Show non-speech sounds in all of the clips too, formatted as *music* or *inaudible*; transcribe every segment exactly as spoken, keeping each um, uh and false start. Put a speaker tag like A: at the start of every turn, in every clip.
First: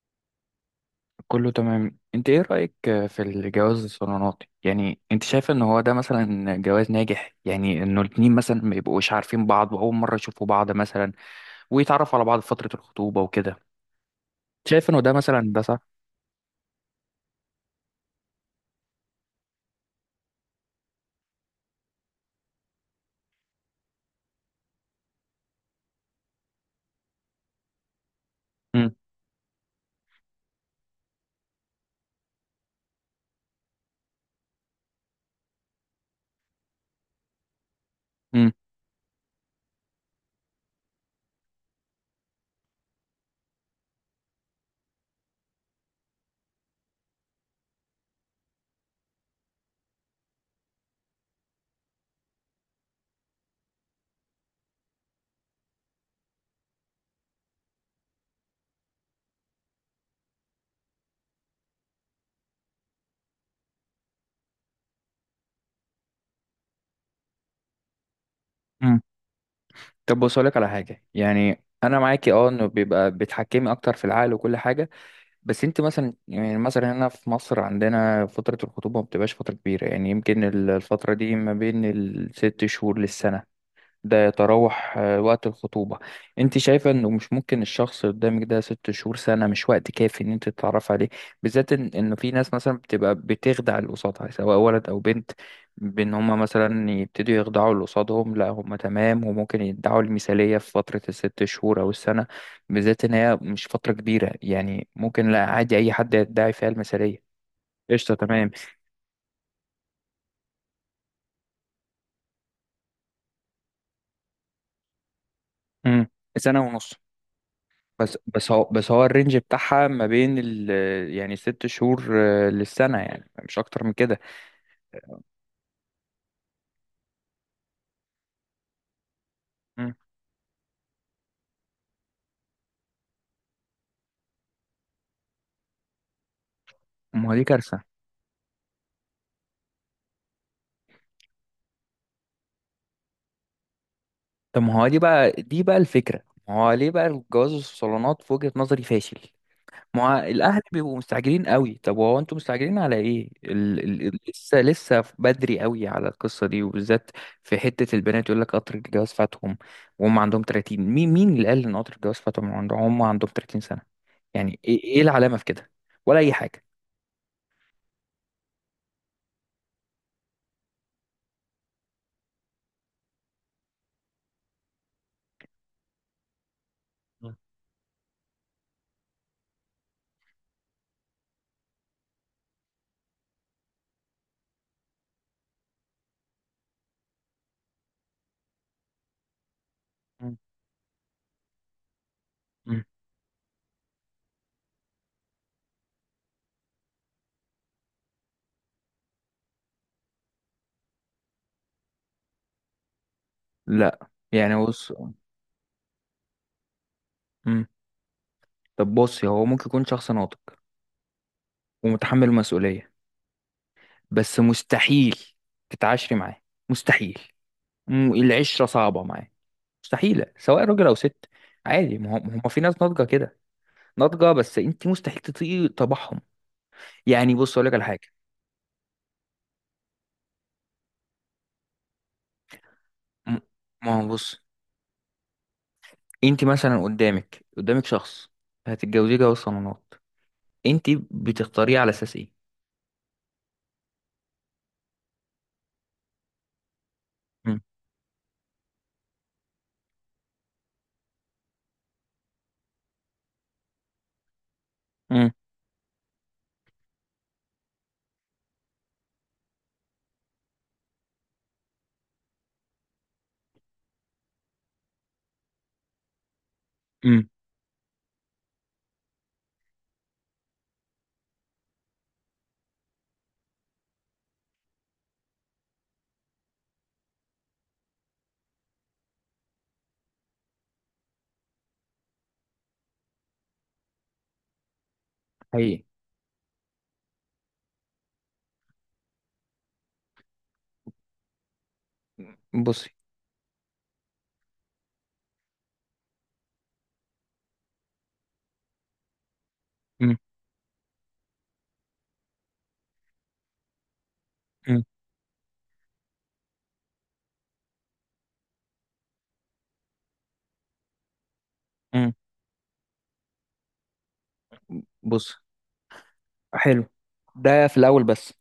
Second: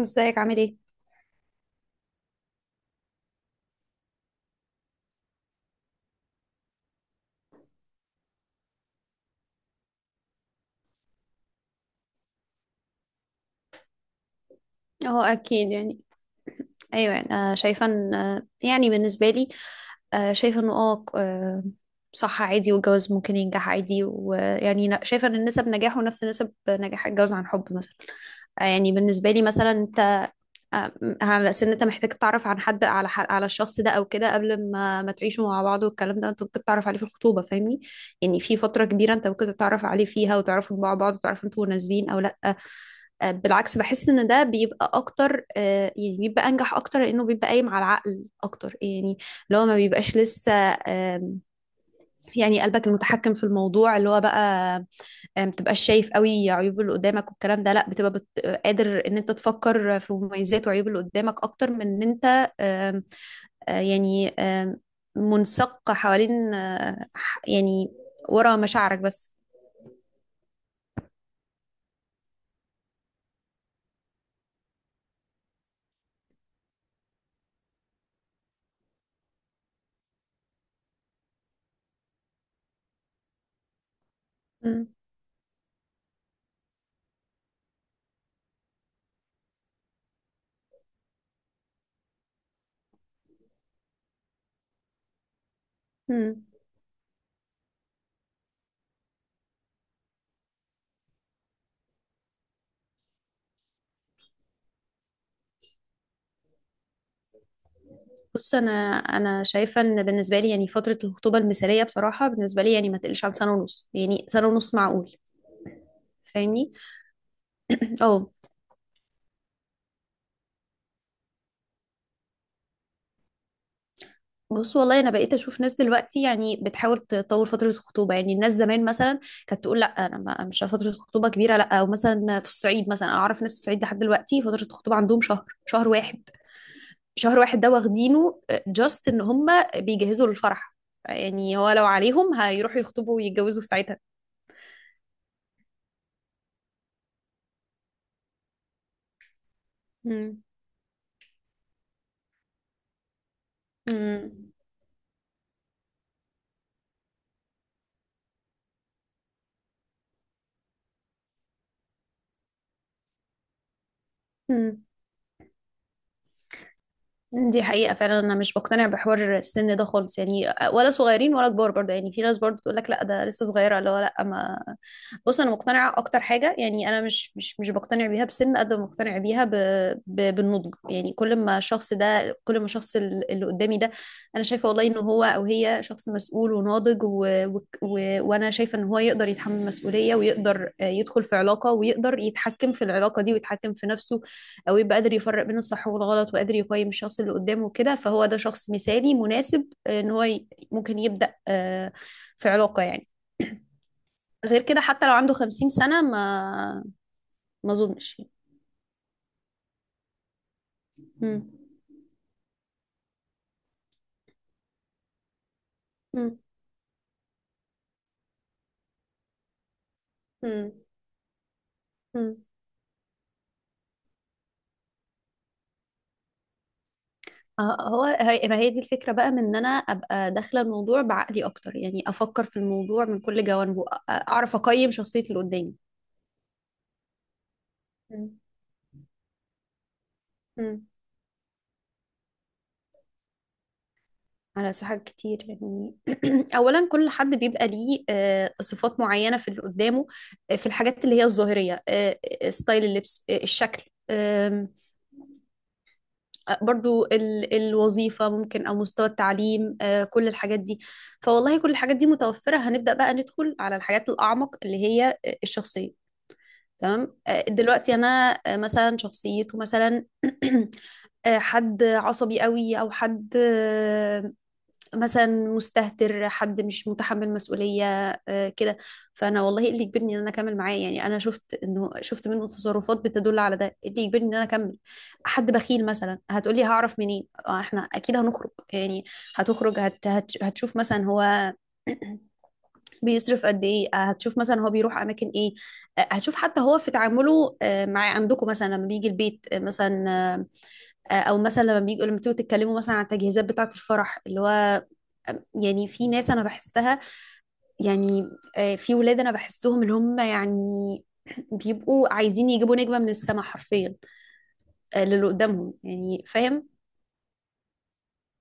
A: ازيك عامل ايه؟
B: كله تمام. انت ايه رأيك في الجواز الصالوناتي؟ يعني انت شايفه ان هو ده مثلا جواز ناجح؟ يعني انه الاتنين مثلا ما يبقوش عارفين بعض واول مرة يشوفوا بعض مثلا ويتعرفوا على بعض في فترة الخطوبة وكده. شايف انه ده
A: اه
B: مثلا ده
A: اكيد
B: صح؟
A: يعني. ايوه، يعني انا شايفه ان آه، يعني بالنسبه لي آه، شايفه انه اه آه، صح عادي، والجواز ممكن ينجح عادي. ويعني نا- شايفه ان نسب نجاحه نفس نسب نجاح الجواز عن حب مثلا. آه، يعني
B: امم،
A: بالنسبه لي مثلا انت. آه، على اساس ان انت محتاج تعرف عن حد على ح- على الشخص ده او كده، قبل ما ما تعيشوا مع بعض، والكلام ده انت ممكن تعرف عليه في الخطوبه، فاهمني؟ يعني
B: امم،
A: في فتره كبيره انت ممكن تتعرف عليه فيها وتعرفوا مع بعض، وتعرفوا انتوا مناسبين او لا. آه، بالعكس بحس ان ده بيبقى اكتر، آه، يعني بيبقى انجح اكتر، لانه بيبقى قايم على العقل اكتر يعني. اللي هو ما بيبقاش لسه آم، يعني قلبك المتحكم في الموضوع اللي هو بقى. آه، ما بتبقاش شايف قوي عيوب اللي قدامك والكلام ده، لا بتبقى بت... آه، قادر ان انت تفكر في مميزات وعيوب اللي قدامك اكتر من ان انت آم، آه، يعني آم، منسق حوالين، آه، ح- يعني ورا مشاعرك
B: امم.
A: بس.
B: طب بص لك على حاجة. يعني انا معاكي اه، انه بيبقى بتحكمي اكتر في العقل وكل حاجة. بس انت مثلا، يعني مثلا هنا في مصر عندنا فترة الخطوبة ما بتبقاش فترة كبيرة. يعني يمكن ال- الفترة دي ما بين الست شهور للسنة. ده
A: مم.
B: يتراوح آه، وقت الخطوبة. انت شايفة انه مش ممكن الشخص اللي قدامك ده ست شهور سنة مش وقت كافي ان انت تتعرف عليه؟ بالذات ان انه في ناس مثلا بتبقى بتخدع اللي قصادها، سواء ولد او بنت، بان هما
A: مم.
B: مثلا يبتدوا يخدعوا اللي قصادهم لا هما تمام، وممكن يدعوا المثالية في فترة الست شهور او السنة. بالذات ان هي مش فترة كبيرة، يعني ممكن، لا عادي، اي حد يدعي فيها المثالية. قشطة، تمام.
A: بص انا انا شايفه ان بالنسبه لي، يعني فتره الخطوبه المثاليه بصراحه بالنسبه لي، يعني ما تقلش عن سنه ونص. يعني سنه ونص معقول،
B: امم. سنة
A: فاهمني؟
B: ونص. بس
A: اه،
B: بس هو بس هو الرينج بتاعها ما بين ال، يعني ست شهور آه، للسنة، يعني مش أكتر من كده.
A: بص والله انا بقيت اشوف ناس دلوقتي يعني بتحاول تطور فتره الخطوبه. يعني الناس زمان مثلا كانت تقول لا،
B: مم.
A: انا ما مش فتره خطوبه كبيره لا. او مثلا في الصعيد، مثلا أنا اعرف ناس في الصعيد لحد دلوقتي فتره الخطوبه عندهم شهر، شهر واحد.
B: ما هو
A: شهر
B: دي
A: واحد ده
B: كارثة.
A: واخدينه جاست ان هم بيجهزوا للفرح. يعني هو لو عليهم هيروحوا يخطبوا ويتجوزوا في ساعتها.
B: طب ما هو دي بقى دي بقى الفكرة. ما هو ليه بقى الجواز الصالونات في وجهة نظري فاشل. ما هو
A: مم.
B: الأهل بيبقوا مستعجلين قوي. طب هو أنتوا مستعجلين على إيه ال ال ال- لسه لسه بدري قوي على القصة دي، وبالذات في حتة البنات يقول لك قطر الجواز فاتهم، وهم عندهم تلاتين. مين مين اللي قال إن قطر الجواز فاتهم؟ عندهم، هم عندهم 30 سنة. يعني إيه
A: مم.
B: إيه العلامة في كده؟ ولا أي حاجة؟
A: دي حقيقة فعلا، أنا مش بقتنع بحوار السن ده خالص، يعني ولا صغيرين ولا كبار. برضه يعني في ناس برضه تقول لك لا ده لسه صغيرة، اللي هو لا ما. بص أنا مقتنعة، أكتر حاجة يعني أنا مش مش مش بقتنع بيها بسن قد ما مقتنع بيها ب... ب... بالنضج. يعني كل ما الشخص ده، كل ما الشخص ال- اللي قدامي ده أنا شايفة والله إن هو أو هي شخص مسؤول وناضج و... و... و... وأنا شايفة إن هو يقدر يتحمل مسؤولية،
B: مم.
A: ويقدر آه، يدخل في علاقة، ويقدر يتحكم في
B: مم.
A: العلاقة دي ويتحكم في نفسه، او يبقى قادر يفرق بين الصح والغلط، وقادر يقيم الشخص اللي قدامه كده. فهو ده شخص مثالي مناسب آه، ان هو ي- ممكن يبدأ آه، في علاقة يعني.
B: لا يعني
A: غير كده،
B: بص.
A: حتى لو عنده خمسين سنة ما
B: مم.
A: ما اظنش يعني.
B: طب بصي، هو ممكن يكون شخص ناضج
A: مم.
B: ومتحمل المسؤولية، بس مستحيل تتعاشري
A: مم.
B: معاه، مستحيل. مم، العشرة صعبة معاه، مستحيلة، سواء
A: مم.
B: راجل أو ست. عادي، ما هم
A: مم.
B: هم في ناس ناضجة كده، ناضجة بس أنت مستحيل تطيقي طبعهم. يعني بص أقول لك على
A: آه، هو
B: حاجة.
A: هي ما هي دي الفكرة بقى، من ان انا ابقى داخلة الموضوع بعقلي اكتر. يعني افكر في الموضوع من
B: م-
A: كل جوانبه،
B: ما
A: أ-
B: هو بص،
A: اعرف اقيم شخصية اللي قدامي.
B: أنت مثلا قدامك قدامك شخص
A: مم.
B: هتتجوزيه جواز صالونات. أنت
A: مم.
B: بتختاريه على أساس إيه؟
A: على ساحات كتير يعني. *clears throat* اولا كل حد
B: مم.
A: بيبقى ليه آه، صفات معينه في اللي قدامه، آه، في الحاجات اللي هي الظاهريه، آه، آه، ستايل اللبس، آه، الشكل، آم،
B: مم.
A: آه، برضو ال- الوظيفه ممكن، او مستوى التعليم. آه، كل الحاجات دي، فوالله كل الحاجات دي متوفره، هنبدا بقى ندخل على الحاجات الاعمق اللي هي آه، الشخصيه. تمام،
B: مم.
A: آه، دلوقتي انا آه، مثلا شخصيته مثلا. *clears throat* آه، حد عصبي قوي، او حد آه، مثلا مستهتر، حد مش متحمل مسؤولية آه، كده. فأنا والله إيه اللي يجبرني إن أنا أكمل معاه؟ يعني أنا شفت إنه، شفت منه تصرفات بتدل على ده، إيه اللي يجبرني إن أنا أكمل؟ حد
B: حقيقي.
A: بخيل مثلا، هتقولي هعرف منين؟ آه، إحنا أكيد هنخرج يعني، هتخرج هت هت هتشوف مثلا هو *clears throat*
B: بصي.
A: بيصرف قد ايه. آه، هتشوف مثلا هو بيروح اماكن ايه. آه، هتشوف حتى هو في تعامله آه، مع عندكم مثلا لما بيجي البيت آه، مثلا آه، او مثلا لما بيجوا لما بتيجوا تتكلموا مثلا عن التجهيزات بتاعه الفرح اللي هو. يعني في ناس انا بحسها يعني، آه، في ولاد انا بحسهم اللي هم يعني
B: امم.
A: بيبقوا عايزين يجيبوا نجمة من السماء حرفيا آه، للي
B: بص.
A: قدامهم، يعني فاهم.
B: حلو، ده في الاول بس.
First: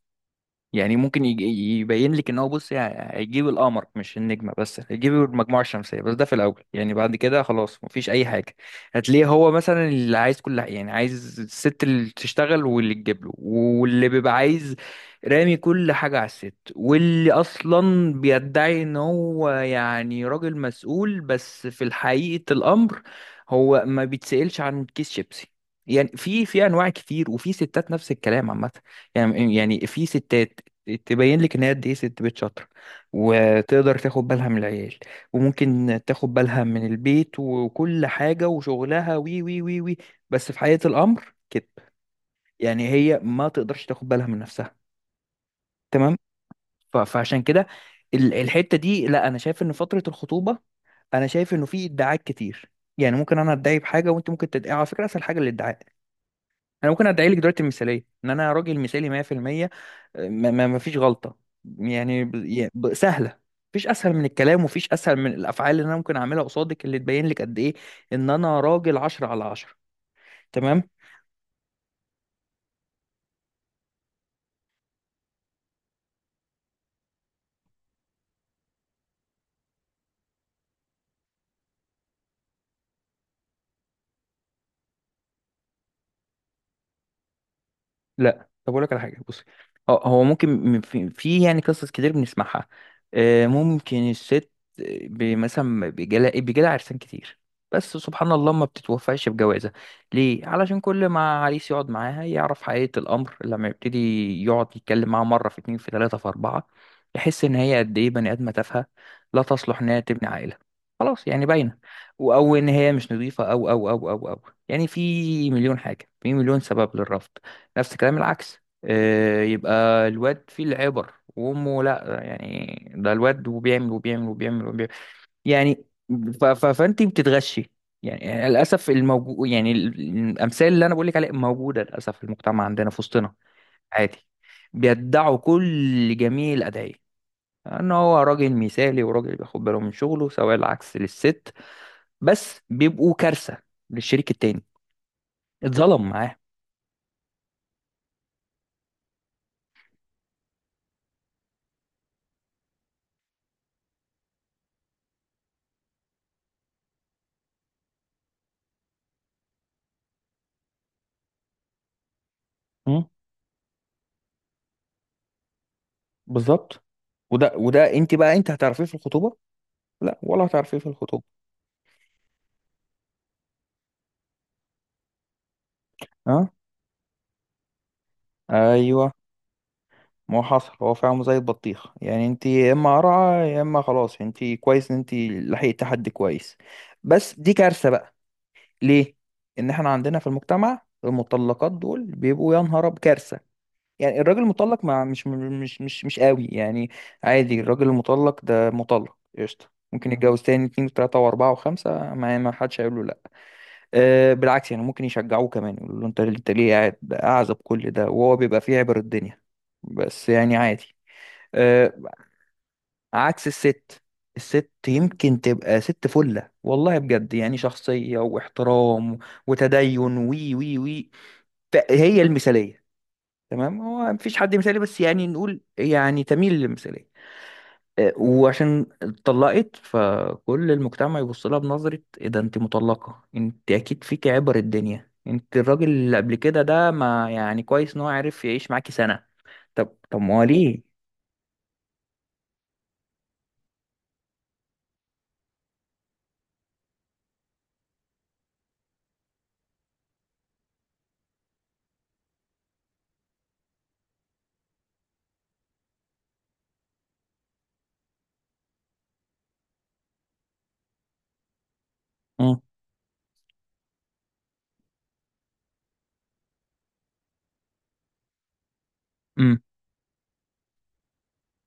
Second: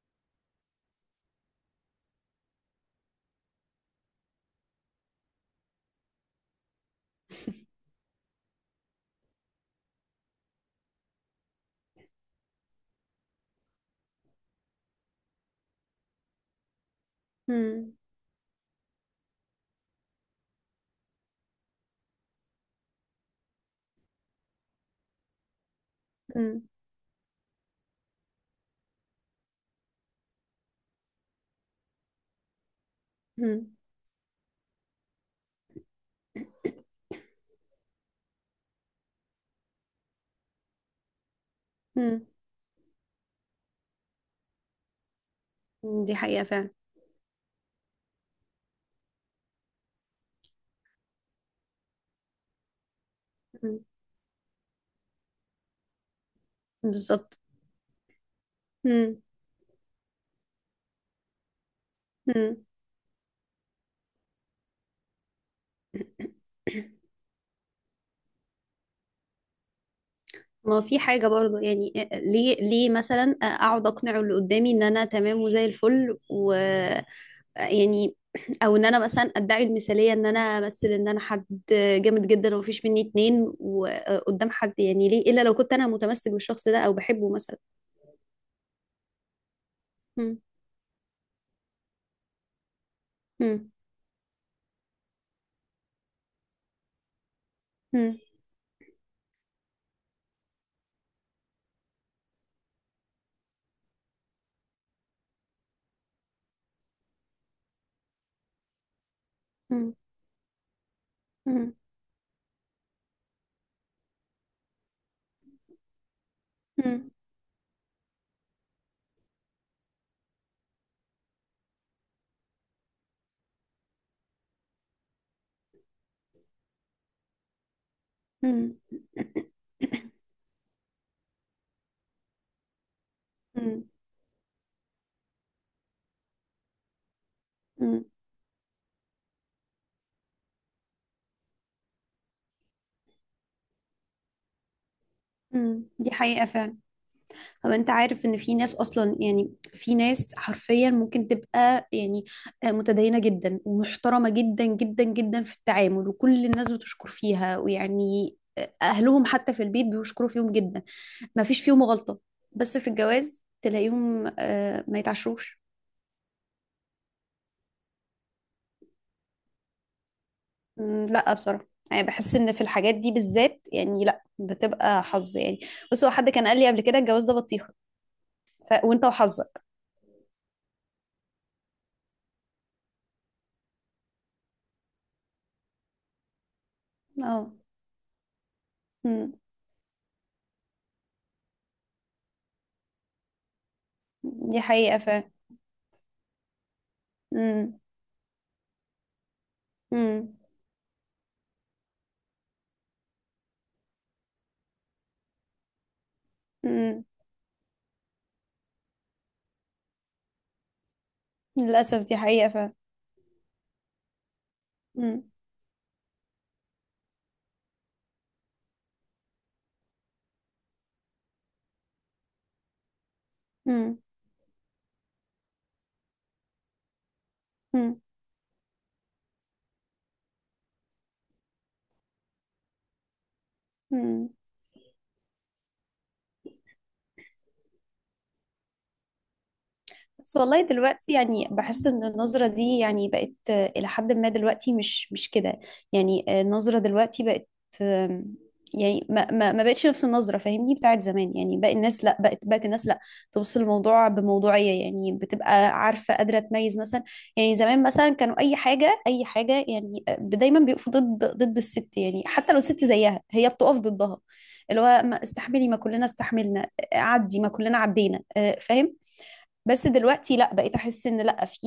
B: يعني ممكن يج- يبين لك ان هو، بص يعني هيجيب القمر، مش النجمه بس، هيجيب المجموعه الشمسيه. بس ده في الاول، يعني بعد كده خلاص مفيش اي حاجه. هتلاقيه هو مثلا اللي عايز كل حاجه، يعني عايز الست اللي تشتغل واللي تجيب له واللي بيبقى عايز رامي كل حاجه على الست، واللي
A: مم.
B: اصلا بيدعي ان هو يعني راجل مسؤول، بس في حقيقه الامر هو ما بيتسألش عن كيس شيبسي. يعني في
A: مم.
B: في انواع كتير، وفي ستات نفس الكلام عامه. يعني يعني في ستات تبين لك ان هي قد ايه ست بيت شاطره،
A: مم.
B: وتقدر تاخد بالها من العيال، وممكن تاخد بالها من البيت وكل حاجه وشغلها وي وي وي وي. بس في حقيقه الامر كده،
A: مم.
B: يعني هي ما تقدرش تاخد بالها من نفسها.
A: دي
B: تمام.
A: حقيقة فعلا.
B: ف- فعشان كده ال- الحته دي، لا انا شايف ان فتره الخطوبه، انا شايف انه في ادعاءات كتير. يعني ممكن انا ادعي
A: مم.
B: بحاجه وانت ممكن تدعي، على فكره اسهل حاجه الادعاء. انا ممكن ادعي لك
A: بالظبط.
B: دلوقتي المثاليه ان انا راجل مثالي
A: مم.
B: مية في المية، ما ما ما فيش غلطة. يعني ب-
A: مم.
B: يا- ب- سهلة. مفيش اسهل من الكلام، ومفيش اسهل من الافعال اللي انا ممكن اعملها قصادك، اللي تبين لك قد ايه ان انا راجل عشرة على عشرة.
A: ما هو
B: تمام.
A: في حاجة برضه، يعني آه، ليه ليه مثلا آه، أقعد أقنع اللي قدامي إن أنا تمام وزي الفل، و يعني او ان انا مثلا ادعي المثاليه، ان انا امثل ان انا حد جامد جدا ومفيش مني اتنين وقدام حد، يعني ليه الا لو كنت انا متمسك بالشخص ده او بحبه مثلا.
B: لا طب اقول لك على حاجه، بصي. هو هو
A: مم.
B: ممكن، م- في, في يعني قصص كتير بنسمعها. آه،
A: مم.
B: ممكن الست ب- مثلا بيجالها بيجالها عرسان كتير، بس
A: مم.
B: سبحان الله ما بتتوفقش بجوازها. ليه؟ علشان كل ما عريس يقعد معاها يعرف حقيقه الامر. لما يبتدي يقعد يتكلم معاها مره، في اتنين، في تلاته، في اربعه، يحس ان هي قد ايه بني ادمه تافهه، لا تصلح
A: مم.
B: انها تبني عائله. خلاص يعني
A: مم.
B: باينه. و- او ان هي مش نظيفه او او او او او، يعني في مليون حاجه، في مليون سبب
A: مم.
B: للرفض. نفس الكلام العكس، آه، يبقى الواد فيه العبر وامه لا، يعني ده الواد وبيعمل وبيعمل وبيعمل وبيعمل، يعني ف- ف- فانت بتتغشي. يعني للاسف الموجود، يعني ال- الامثال اللي انا بقول لك عليها موجوده للاسف في المجتمع عندنا، في وسطنا،
A: مم.
B: عادي. بيدعوا كل جميع الادعيه ان
A: مم.
B: هو راجل مثالي، وراجل بياخد باله من شغله، سواء العكس للست، بس بيبقوا كارثه للشريك التاني.
A: مم.
B: اتظلم
A: دي
B: معاه.
A: حقيقه فعلا. طب انت عارف ان في ناس اصلا، يعني في ناس حرفيا ممكن تبقى يعني متدينة جدا ومحترمة جدا جدا جدا في التعامل، وكل الناس بتشكر فيها ويعني اهلهم حتى في البيت بيشكروا فيهم جدا، ما فيش فيهم غلطة، بس في الجواز تلاقيهم آه، ما يتعشروش.
B: بالظبط. وده وده انت بقى انت هتعرفيه في الخطوبه؟ لا، ولا هتعرفيه في
A: مم،
B: الخطوبه.
A: لا بصراحة يعني بحس ان في الحاجات دي بالذات يعني لا، بتبقى حظ يعني. بس هو حد
B: ها؟
A: كان قال لي قبل كده الجواز ده بطيخة، ف... وانت
B: ايوه.
A: وحظك.
B: ما هو حصل هو فعلا زي البطيخ، يعني انت يا اما قرعه، يا اما خلاص انت كويس ان انت لحقت حد كويس. بس
A: اه.
B: دي كارثه بقى. ليه؟
A: مم.
B: ان احنا عندنا في المجتمع المطلقات دول بيبقوا، يا نهار أب- كارثه. يعني الراجل
A: دي
B: المطلق
A: حقيقة
B: ما
A: ف.
B: مش مش مش مش قوي يعني. عادي،
A: مم.
B: الراجل المطلق ده مطلق قشطه، ممكن مم.
A: مم.
B: يتجوز تاني، اتنين وتلاته واربعه وخمسه، ما ما حدش هيقول له لا. آه، بالعكس، يعني ممكن يشجعوه كمان، يقولوا له انت انت ليه قاعد
A: مم.
B: اعزب كل ده، وهو بيبقى فيه عبر الدنيا. بس يعني عادي. آه،
A: للأسف دي حقيقة فعلا.
B: عكس الست. الست
A: مم.
B: يمكن تبقى ست فلة، والله بجد، يعني شخصية واحترام وتدين وي وي وي، فهي المثالية. تمام،
A: مم.
B: هو مفيش حد مثالي، بس يعني نقول يعني تميل للمثالية.
A: مم.
B: آه، وعشان اتطلقت، فكل المجتمع يبص لها بنظرة، ايه ده انت مطلقة، انت اكيد فيك
A: مم.
B: عبر الدنيا، انت الراجل اللي قبل كده ده ما يعني كويس ان هو عرف يعيش معاكي سنة. طب طب ما
A: بس
B: هو
A: والله
B: ليه؟
A: دلوقتي يعني بحس ان النظرة دي يعني بقت آه، الى حد ما دلوقتي مش مش كده. يعني آه، النظرة دلوقتي بقت آم، يعني ما ما ما بقتش نفس النظرة، فاهمني، بتاعت زمان. يعني باقي الناس لا، بقت بقت الناس لا تبص للموضوع بموضوعية. يعني بتبقى عارفة قادرة تميز مثلا. يعني زمان مثلا كانوا اي حاجة اي حاجة، يعني آه، دايما بيقفوا ضد ضد الست، يعني حتى لو
B: امم،
A: ست زيها هي بتقف ضدها، اللي هو ما استحملي، ما كلنا استحملنا، آه، عدي ما كلنا عدينا، آه، فاهم.
B: امم.
A: بس دلوقتي لا، بقيت احس ان لا، في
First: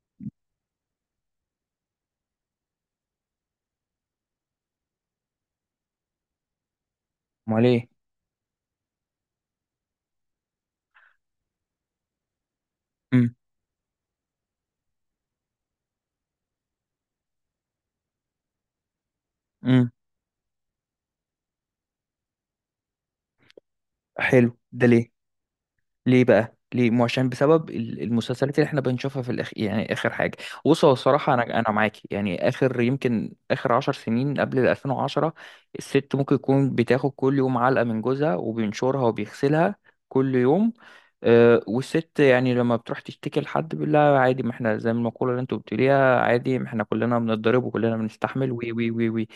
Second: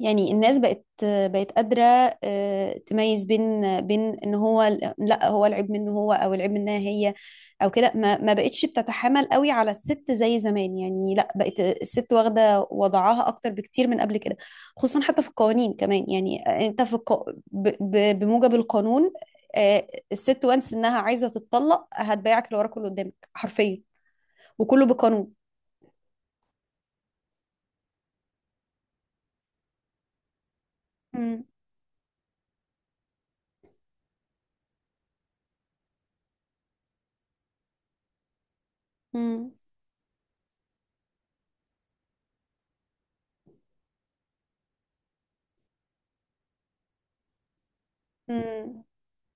A: يعني الناس بقت بقت قادره آه، تميز بين بين ان هو ال- لا هو العيب منه هو، او العيب منها هي
B: ما هو
A: او
B: ليه؟
A: كده. ما ما بقتش بتتحامل قوي على الست زي زمان. يعني لا، بقت الست واخده وضعها
B: امم،
A: اكتر بكتير من قبل كده. خصوصا حتى في القوانين كمان يعني، انت في الق... ب... ب... بموجب القانون آه،
B: امم.
A: الست وانس انها عايزه تتطلق هتبيعك اللي وراك واللي قدامك حرفيا،
B: حلو، ده
A: وكله
B: ليه؟
A: بقانون.
B: ليه بقى، ليه؟ مو عشان بسبب ال- المسلسلات اللي احنا بنشوفها في الاخ، يعني اخر حاجه. بص هو الصراحه
A: مم.
B: انا انا معاكي، يعني اخر يمكن اخر عشر سنين قبل ال ألفين وعشرة الست ممكن تكون بتاخد كل يوم علقه من جوزها، وبينشرها
A: مم.
B: وبيغسلها كل يوم. أه، والست يعني لما بتروح تشتكي لحد بيقول لها عادي، ما احنا زي المقوله اللي انتوا بتقوليها، عادي ما احنا كلنا بنتضرب وكلنا بنستحمل وي
A: مم.
B: وي وي وي.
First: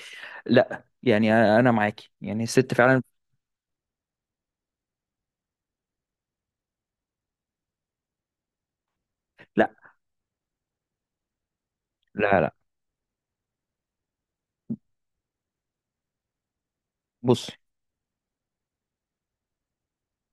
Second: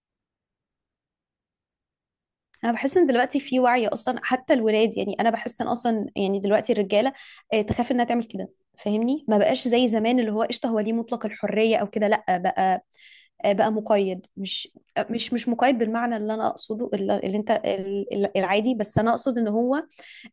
B: لا، يعني انا أنا معاكي، يعني
A: انا
B: الست
A: بحس
B: فعلا.
A: ان دلوقتي في وعي اصلا، حتى الولاد. يعني انا بحس ان اصلا يعني دلوقتي الرجاله آه، تخاف انها تعمل كده، فاهمني. ما بقاش
B: لا،
A: زي زمان اللي هو قشطه هو ليه مطلق الحريه او كده. لا
B: لا، لا،
A: بقى آه، بقى مقيد، مش آه، مش مش مقيد بالمعنى اللي انا اقصده، اللي اللي
B: بص،
A: انت ال- ال- العادي، بس انا اقصد ان هو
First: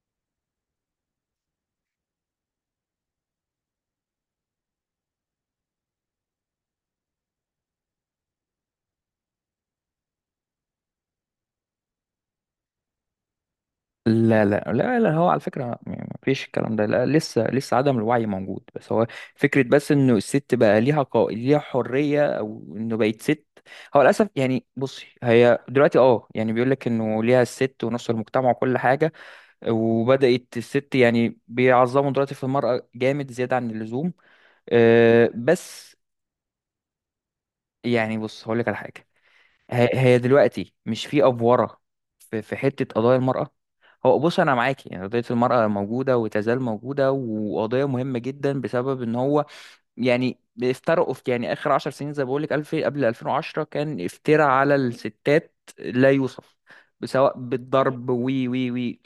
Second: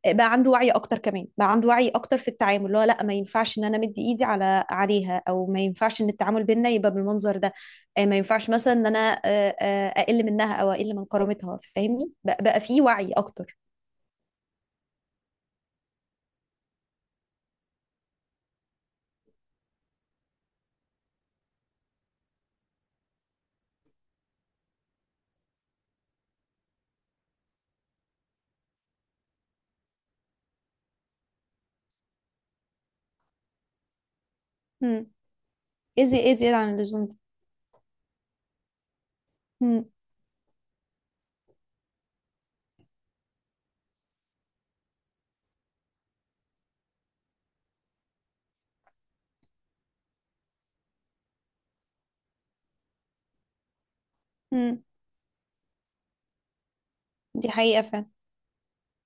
A: بقى عنده وعي اكتر. كمان بقى عنده وعي اكتر في التعامل، اللي هو لا ما ينفعش ان انا مدي ايدي على عليها، او ما ينفعش ان التعامل بينا يبقى بالمنظر ده. آه، ما ينفعش مثلا ان انا آه، آه، اقل منها او اقل من كرامتها، فاهمني؟ بقى, بقى في وعي اكتر.
B: لا، لا، لا، لا، هو على فكرة يعني ما فيش الكلام ده لا، لسه لسه عدم الوعي موجود، بس هو فكرة، بس انه الست بقى ليها قو... ليها حرية، او انه بقت ست. هو للاسف، يعني بصي، هي دلوقتي اه، يعني بيقول لك انه ليها الست ونص المجتمع وكل حاجة، وبدأت الست يعني بيعظموا دلوقتي في المرأة جامد زيادة عن اللزوم.
A: امم
B: أه، بس
A: ايه زي- إيه زيادة عن اللزوم ده؟
B: يعني بص هقول لك على حاجة.
A: امم
B: هي هي دلوقتي مش في افوره، في في حته قضايا المراه. هو بص انا معاكي، يعني قضيه المراه موجوده وتزال موجوده، وقضيه مهمه جدا بسبب ان هو يعني افترقوا في، يعني اخر عشر سنين زي ما بقول لك، الف قبل ألفين وعشرة كان افتراء على
A: امم
B: الستات لا يوصف، سواء
A: دي حقيقة فعلا.
B: بالضرب وي وي وي.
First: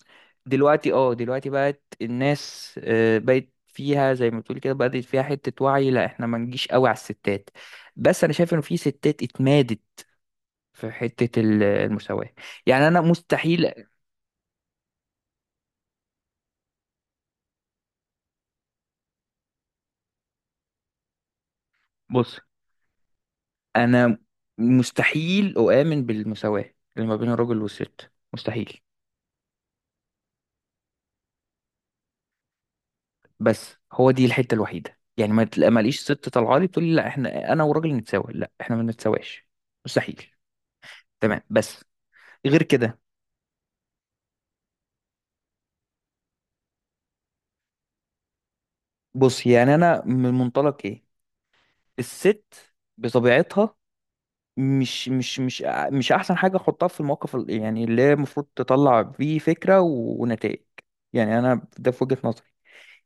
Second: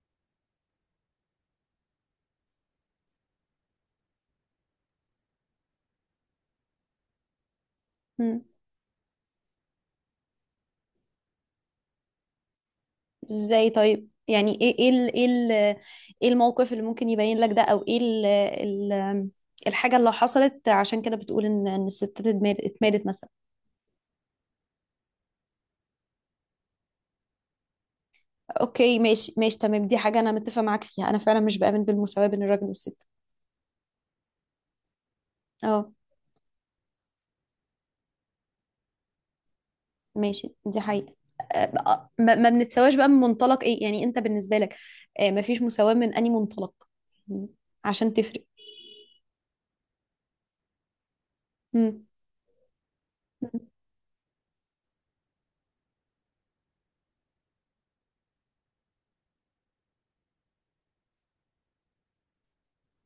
B: دلوقتي اه دلوقتي بقت الناس، آه، بقت فيها زي ما بتقول كده بدأت فيها حتة وعي، لا احنا ما نجيش قوي على الستات. بس انا
A: امم
B: شايف انه في ستات اتمادت في حتة ال- المساواة. يعني أنا
A: ازاي
B: مستحيل.
A: طيب؟ يعني ايه ايه ال- ايه ال- ايه الموقف اللي ممكن يبين لك ده، او ايه ال ال الحاجة اللي حصلت عشان كده بتقول ان إن الستات
B: بص،
A: اتمادت اتمادت مثلا؟
B: أنا مستحيل أؤمن بالمساواة اللي ما بين الراجل والست، مستحيل.
A: اوكي، ماشي ماشي، تمام، دي حاجة انا متفق معاك فيها، انا فعلا مش بآمن بالمساواة بين الراجل والست.
B: بس هو دي الحتة الوحيدة، يعني ما تلاقي
A: اه،
B: ماليش ست طالعة لي تقول لي، لا احنا أنا والراجل نتساوى. لا احنا ما نتساواش، مستحيل.
A: ماشي، دي حقيقة.
B: تمام
A: آه،
B: بس،
A: أه، ما ما
B: غير
A: بنتساواش
B: كده.
A: بقى من منطلق ايه يعني انت بالنسبة لك؟ آه، ما فيش مساواة من اني منطلق يعني، عشان تفرق.
B: بص يعني أنا من منطلق إيه،
A: مم.
B: الست
A: مم.
B: بطبيعتها مش مش مش أ- مش احسن حاجه احطها في الموقف ال- يعني اللي هي المفروض تطلع فيه فكره و- ونتائج. يعني انا ده في وجهه نظري.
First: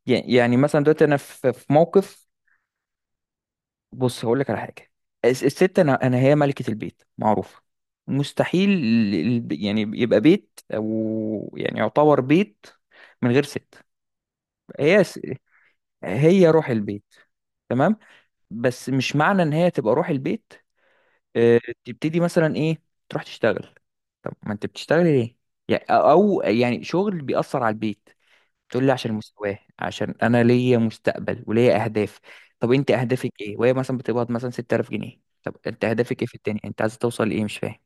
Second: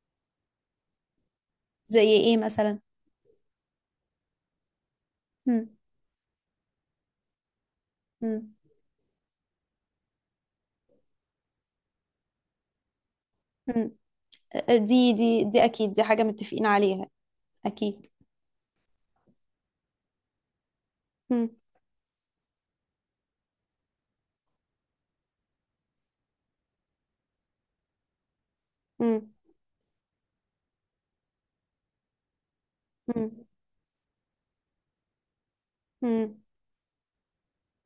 B: يعني يعني مثلا دلوقتي انا في في
A: زي
B: موقف.
A: ايه مثلا؟
B: بص هقول لك على حاجه. الس-
A: مم.
B: الست، انا انا هي ملكه البيت معروفه.
A: مم.
B: مستحيل ال- ال- يعني يبقى بيت، او يعني يعتبر بيت من غير ست.
A: مم. آه،
B: هي
A: دي
B: س-
A: دي دي اكيد دي حاجة
B: هي
A: متفقين
B: روح البيت.
A: عليها.
B: تمام،
A: اكيد.
B: بس مش معنى ان هي تبقى روح البيت
A: مم.
B: آه، تبتدي مثلا ايه، تروح تشتغل؟ طب ما انت بتشتغل ليه؟ يعني، او أو يعني شغل بيأثر على البيت؟ تقول لي عشان
A: مم.
B: مستواه، عشان انا ليا مستقبل وليا اهداف. طب انت اهدافك
A: مم.
B: ايه وهي مثلا بتقبض مثلا ستة آلاف جنيه؟ طب انت اهدافك ايه في
A: مم.
B: الدنيا، انت عايز توصل لايه؟ مش فاهم.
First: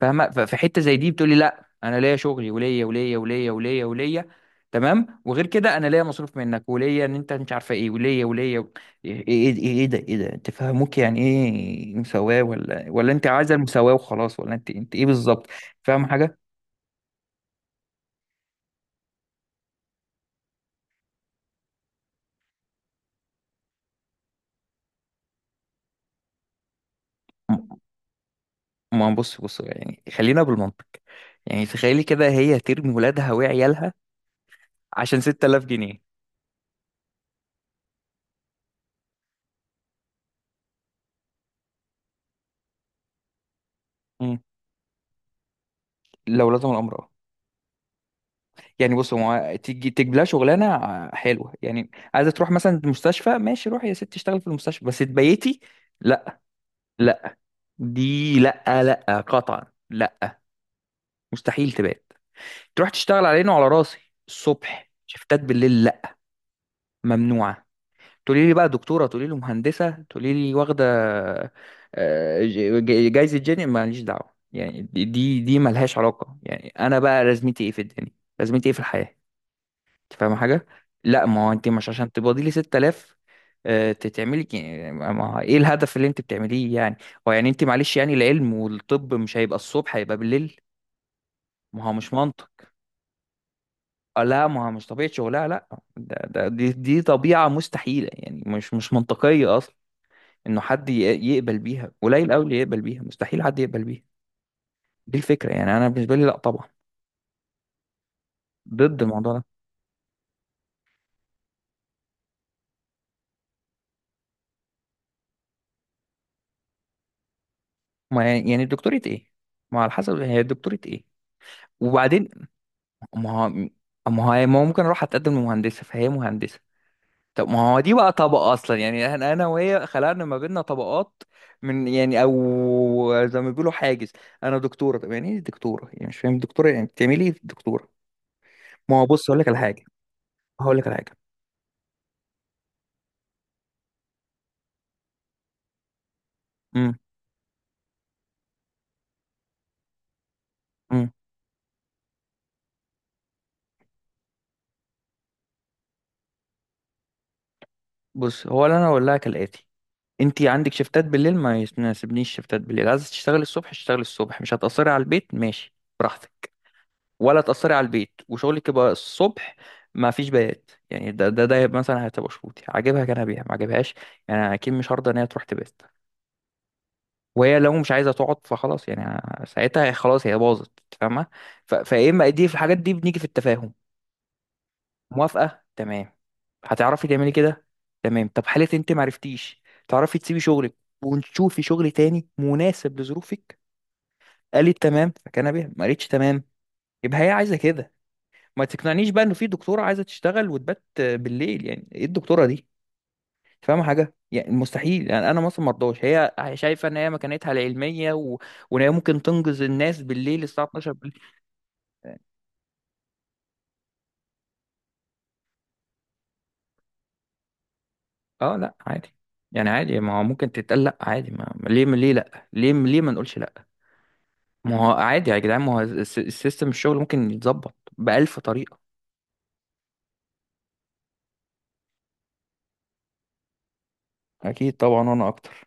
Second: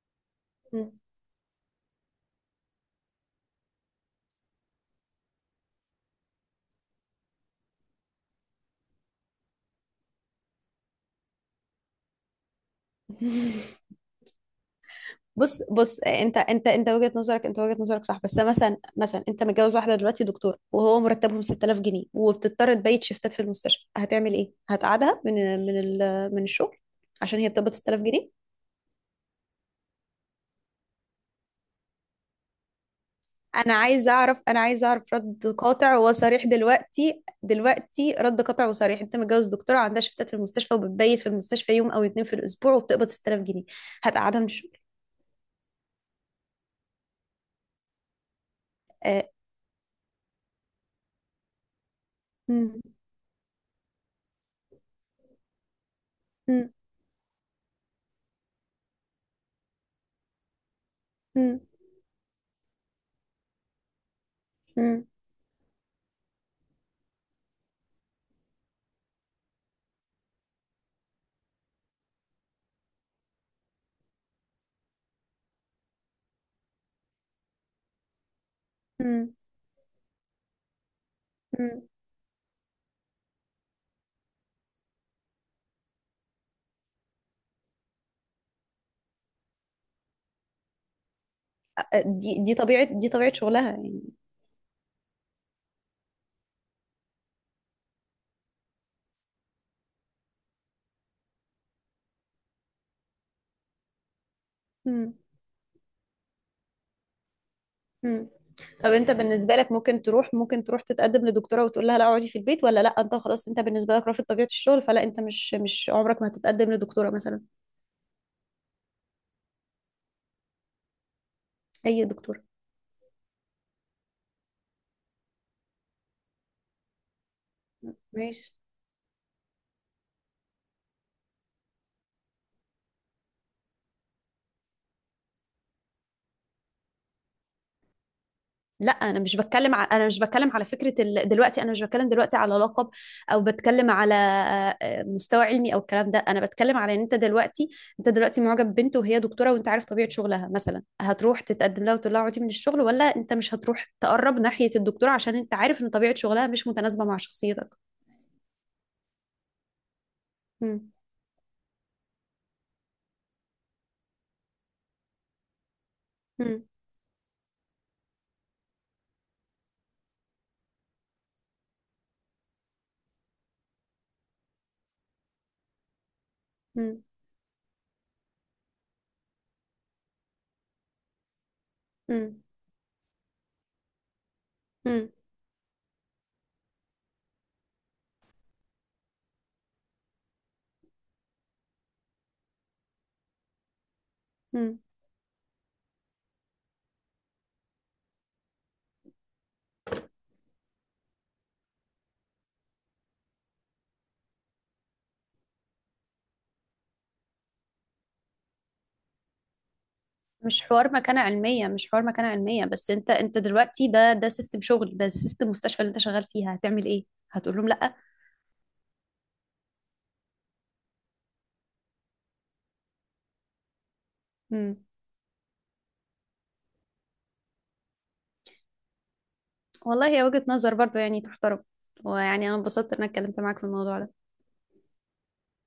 B: فاهمه؟ ففي حته
A: مم.
B: زي دي بتقولي، لا انا ليا شغلي وليا وليا وليا وليا وليا. تمام، وغير كده انا ليا مصروف منك، وليا ان انت مش عارفه ايه، وليا وليا و- ايه ايه ايه إيه إيه ده، ايه ده انت فاهموك، يعني ايه مساواه، ولا ولا انت عايزه
A: *laughs*
B: المساواه وخلاص، ولا انت انت ايه بالظبط؟
A: بص بص
B: فاهم
A: آه، انت
B: حاجه؟
A: انت انت وجهة نظرك، انت وجهة نظرك صح. بس مثلا، مثلا انت متجوز واحدة دلوقتي دكتورة وهو مرتبهم ست تلاف جنيه وبتضطر تبيت شيفتات في المستشفى، هتعمل ايه؟ هتقعدها من من ال- من الشغل عشان هي بتقبض
B: م-
A: ست تلاف جنيه؟
B: ما بص بص، يعني خلينا بالمنطق. يعني تخيلي كده، هي ترمي ولادها
A: انا
B: وعيالها
A: عايز اعرف، انا عايز اعرف
B: عشان
A: رد
B: 6000
A: قاطع
B: جنيه
A: وصريح، دلوقتي دلوقتي رد قاطع وصريح: انت متجوز دكتورة عندها شيفتات في المستشفى وبتبيت في المستشفى يوم او اتنين في الاسبوع وبتقبض ست تلاف جنيه،
B: مم.
A: هتقعدها من الشغل؟
B: لو لزم الامر. يعني بص،
A: آه.
B: هو تيجي تجيب لها شغلانه آه، حلوه، يعني عايزه تروح مثلا
A: مم.
B: المستشفى، ماشي روحي يا ست اشتغلي في المستشفى، بس تبيتي؟ لا،
A: مم.
B: لا، دي لا، لا، قطعا لا.
A: مم.
B: مستحيل تبات. تروح تشتغل على عيني وعلى راسي الصبح، شفتات بالليل لا، ممنوعه. تقولي لي بقى دكتوره، تقولي لي مهندسه، تقولي لي واخده آه، ج- ج- جايزه جيني، ماليش دعوه، يعني دي دي دي ملهاش علاقه، يعني انا بقى لازمتي ايه في الدنيا، لازمتي ايه في الحياه؟
A: مم.
B: انت فاهمه حاجه؟ لا، ما هو انت مش
A: مم.
B: عشان تبقى لي ستة آلاف آه، تتعملي ك- ما ما- ايه الهدف اللي انت بتعمليه يعني؟ هو يعني انت معلش، يعني العلم والطب مش هيبقى الصبح، هيبقى بالليل، ما هو مش
A: دي
B: منطق.
A: دي طبيعة، دي طبيعة شغلها يعني.
B: آه، لا، ما هو مش طبيعة شغلها لا، ده ده دي دي طبيعة مستحيلة، يعني مش مش منطقية اصلا. انه حد ي- يقبل بيها قليل قوي، اللي يقبل بيها، مستحيل حد يقبل بيها.
A: مم.
B: دي الفكرة، يعني انا بالنسبة لي لا طبعا،
A: مم. طب
B: ضد
A: انت
B: الموضوع ده.
A: بالنسبة لك ممكن تروح ممكن تروح تتقدم لدكتورة وتقول لها لا اقعدي في البيت، ولا لا انت خلاص انت بالنسبة لك رافض طبيعة الشغل، فلا انت مش مش عمرك ما هتتقدم لدكتورة مثلا؟
B: ما يعني يعني دكتورة ايه؟ ما على حسب هي دكتورة ايه،
A: اي
B: وبعدين؟
A: دكتورة.
B: ما هو ما هو ما هو ممكن اروح اتقدم لمهندسه، فهي مهندسه. طب ما هو دي بقى
A: ماشي.
B: طبقه اصلا، يعني احنا انا وهي خلقنا ما بيننا طبقات من، يعني او زي ما بيقولوا حاجز. انا دكتوره، طب يعني ايه دكتوره، يعني مش فاهم دكتوره، يعني بتعملي ايه دكتوره؟
A: لا
B: ما هو
A: انا
B: بص
A: مش
B: اقول لك على
A: بتكلم
B: حاجه،
A: ع... انا مش بتكلم على
B: هقول لك
A: فكره
B: على حاجه.
A: ال... دلوقتي انا مش بتكلم دلوقتي على لقب، او بتكلم على آه، مستوى علمي او الكلام ده. انا بتكلم
B: امم،
A: على ان انت دلوقتي، انت دلوقتي معجب ببنت وهي دكتوره وانت عارف طبيعه شغلها مثلا،
B: امم.
A: هتروح تتقدم لها وتقول لها اقعدي من الشغل، ولا انت مش هتروح تقرب ناحيه الدكتوره عشان انت عارف ان طبيعه شغلها مش متناسبه مع شخصيتك؟
B: بص هو اللي انا اقول لها كالاتي: انت عندك
A: مم.
B: شفتات بالليل، ما يناسبنيش شفتات بالليل، عايزه تشتغلي الصبح اشتغلي الصبح، مش هتاثري على البيت، ماشي، براحتك.
A: مم.
B: ولا تأثري على البيت وشغلك يبقى الصبح، ما فيش بيات. يعني ده ده ده مثلا هتبقى شروطي، عاجبها كان بيها ما عاجبهاش. يعني أنا اكيد مش هرضى ان هي تروح تبات،
A: مم.
B: وهي لو مش عايزه تقعد فخلاص، يعني أنا- ساعتها هي خلاص، هي باظت. فاهمه؟ ف- فايه اما
A: مم.
B: دي، في الحاجات دي بنيجي في التفاهم.
A: مم.
B: موافقه تمام؟ هتعرفي تعملي كده؟ تمام. طب حالة انت معرفتيش تعرفي تسيبي شغلك، ونشوفي شغل تاني مناسب لظروفك،
A: مم.
B: قالت تمام، فكان بيها، ما قالتش تمام، يبقى هي عايزه كده. ما تقنعنيش بقى انه في دكتوره عايزه تشتغل وتبات بالليل، يعني ايه الدكتوره دي؟ انت فاهمه حاجه؟ يعني مستحيل، يعني انا مثلا مرضاش هي شايفه ان هي مكانتها العلميه و... وان هي ممكن تنقذ الناس بالليل
A: مش
B: الساعه اتناشر
A: حوار
B: بالليل.
A: مكانة علمية، مش حوار مكانة علمية بس انت انت دلوقتي، ده ده سيستم شغل، ده سيستم مستشفى اللي انت شغال فيها، هتعمل ايه؟ هتقول لهم لا؟
B: اه لا عادي. يعني عادي، ما هو ممكن تتقال لا عادي، ما ما- ليه ليه لا، ليه ليه ما نقولش لا؟
A: مم.
B: ما هو عادي يا جدعان، ما هو الس- السيستم الشغل ممكن يتظبط بألف طريقه.
A: والله هي وجهة نظر برضو يعني، تحترم. ويعني انا انبسطت ان انا اتكلمت معاك في الموضوع ده.
B: اكيد طبعا، وانا اكتر.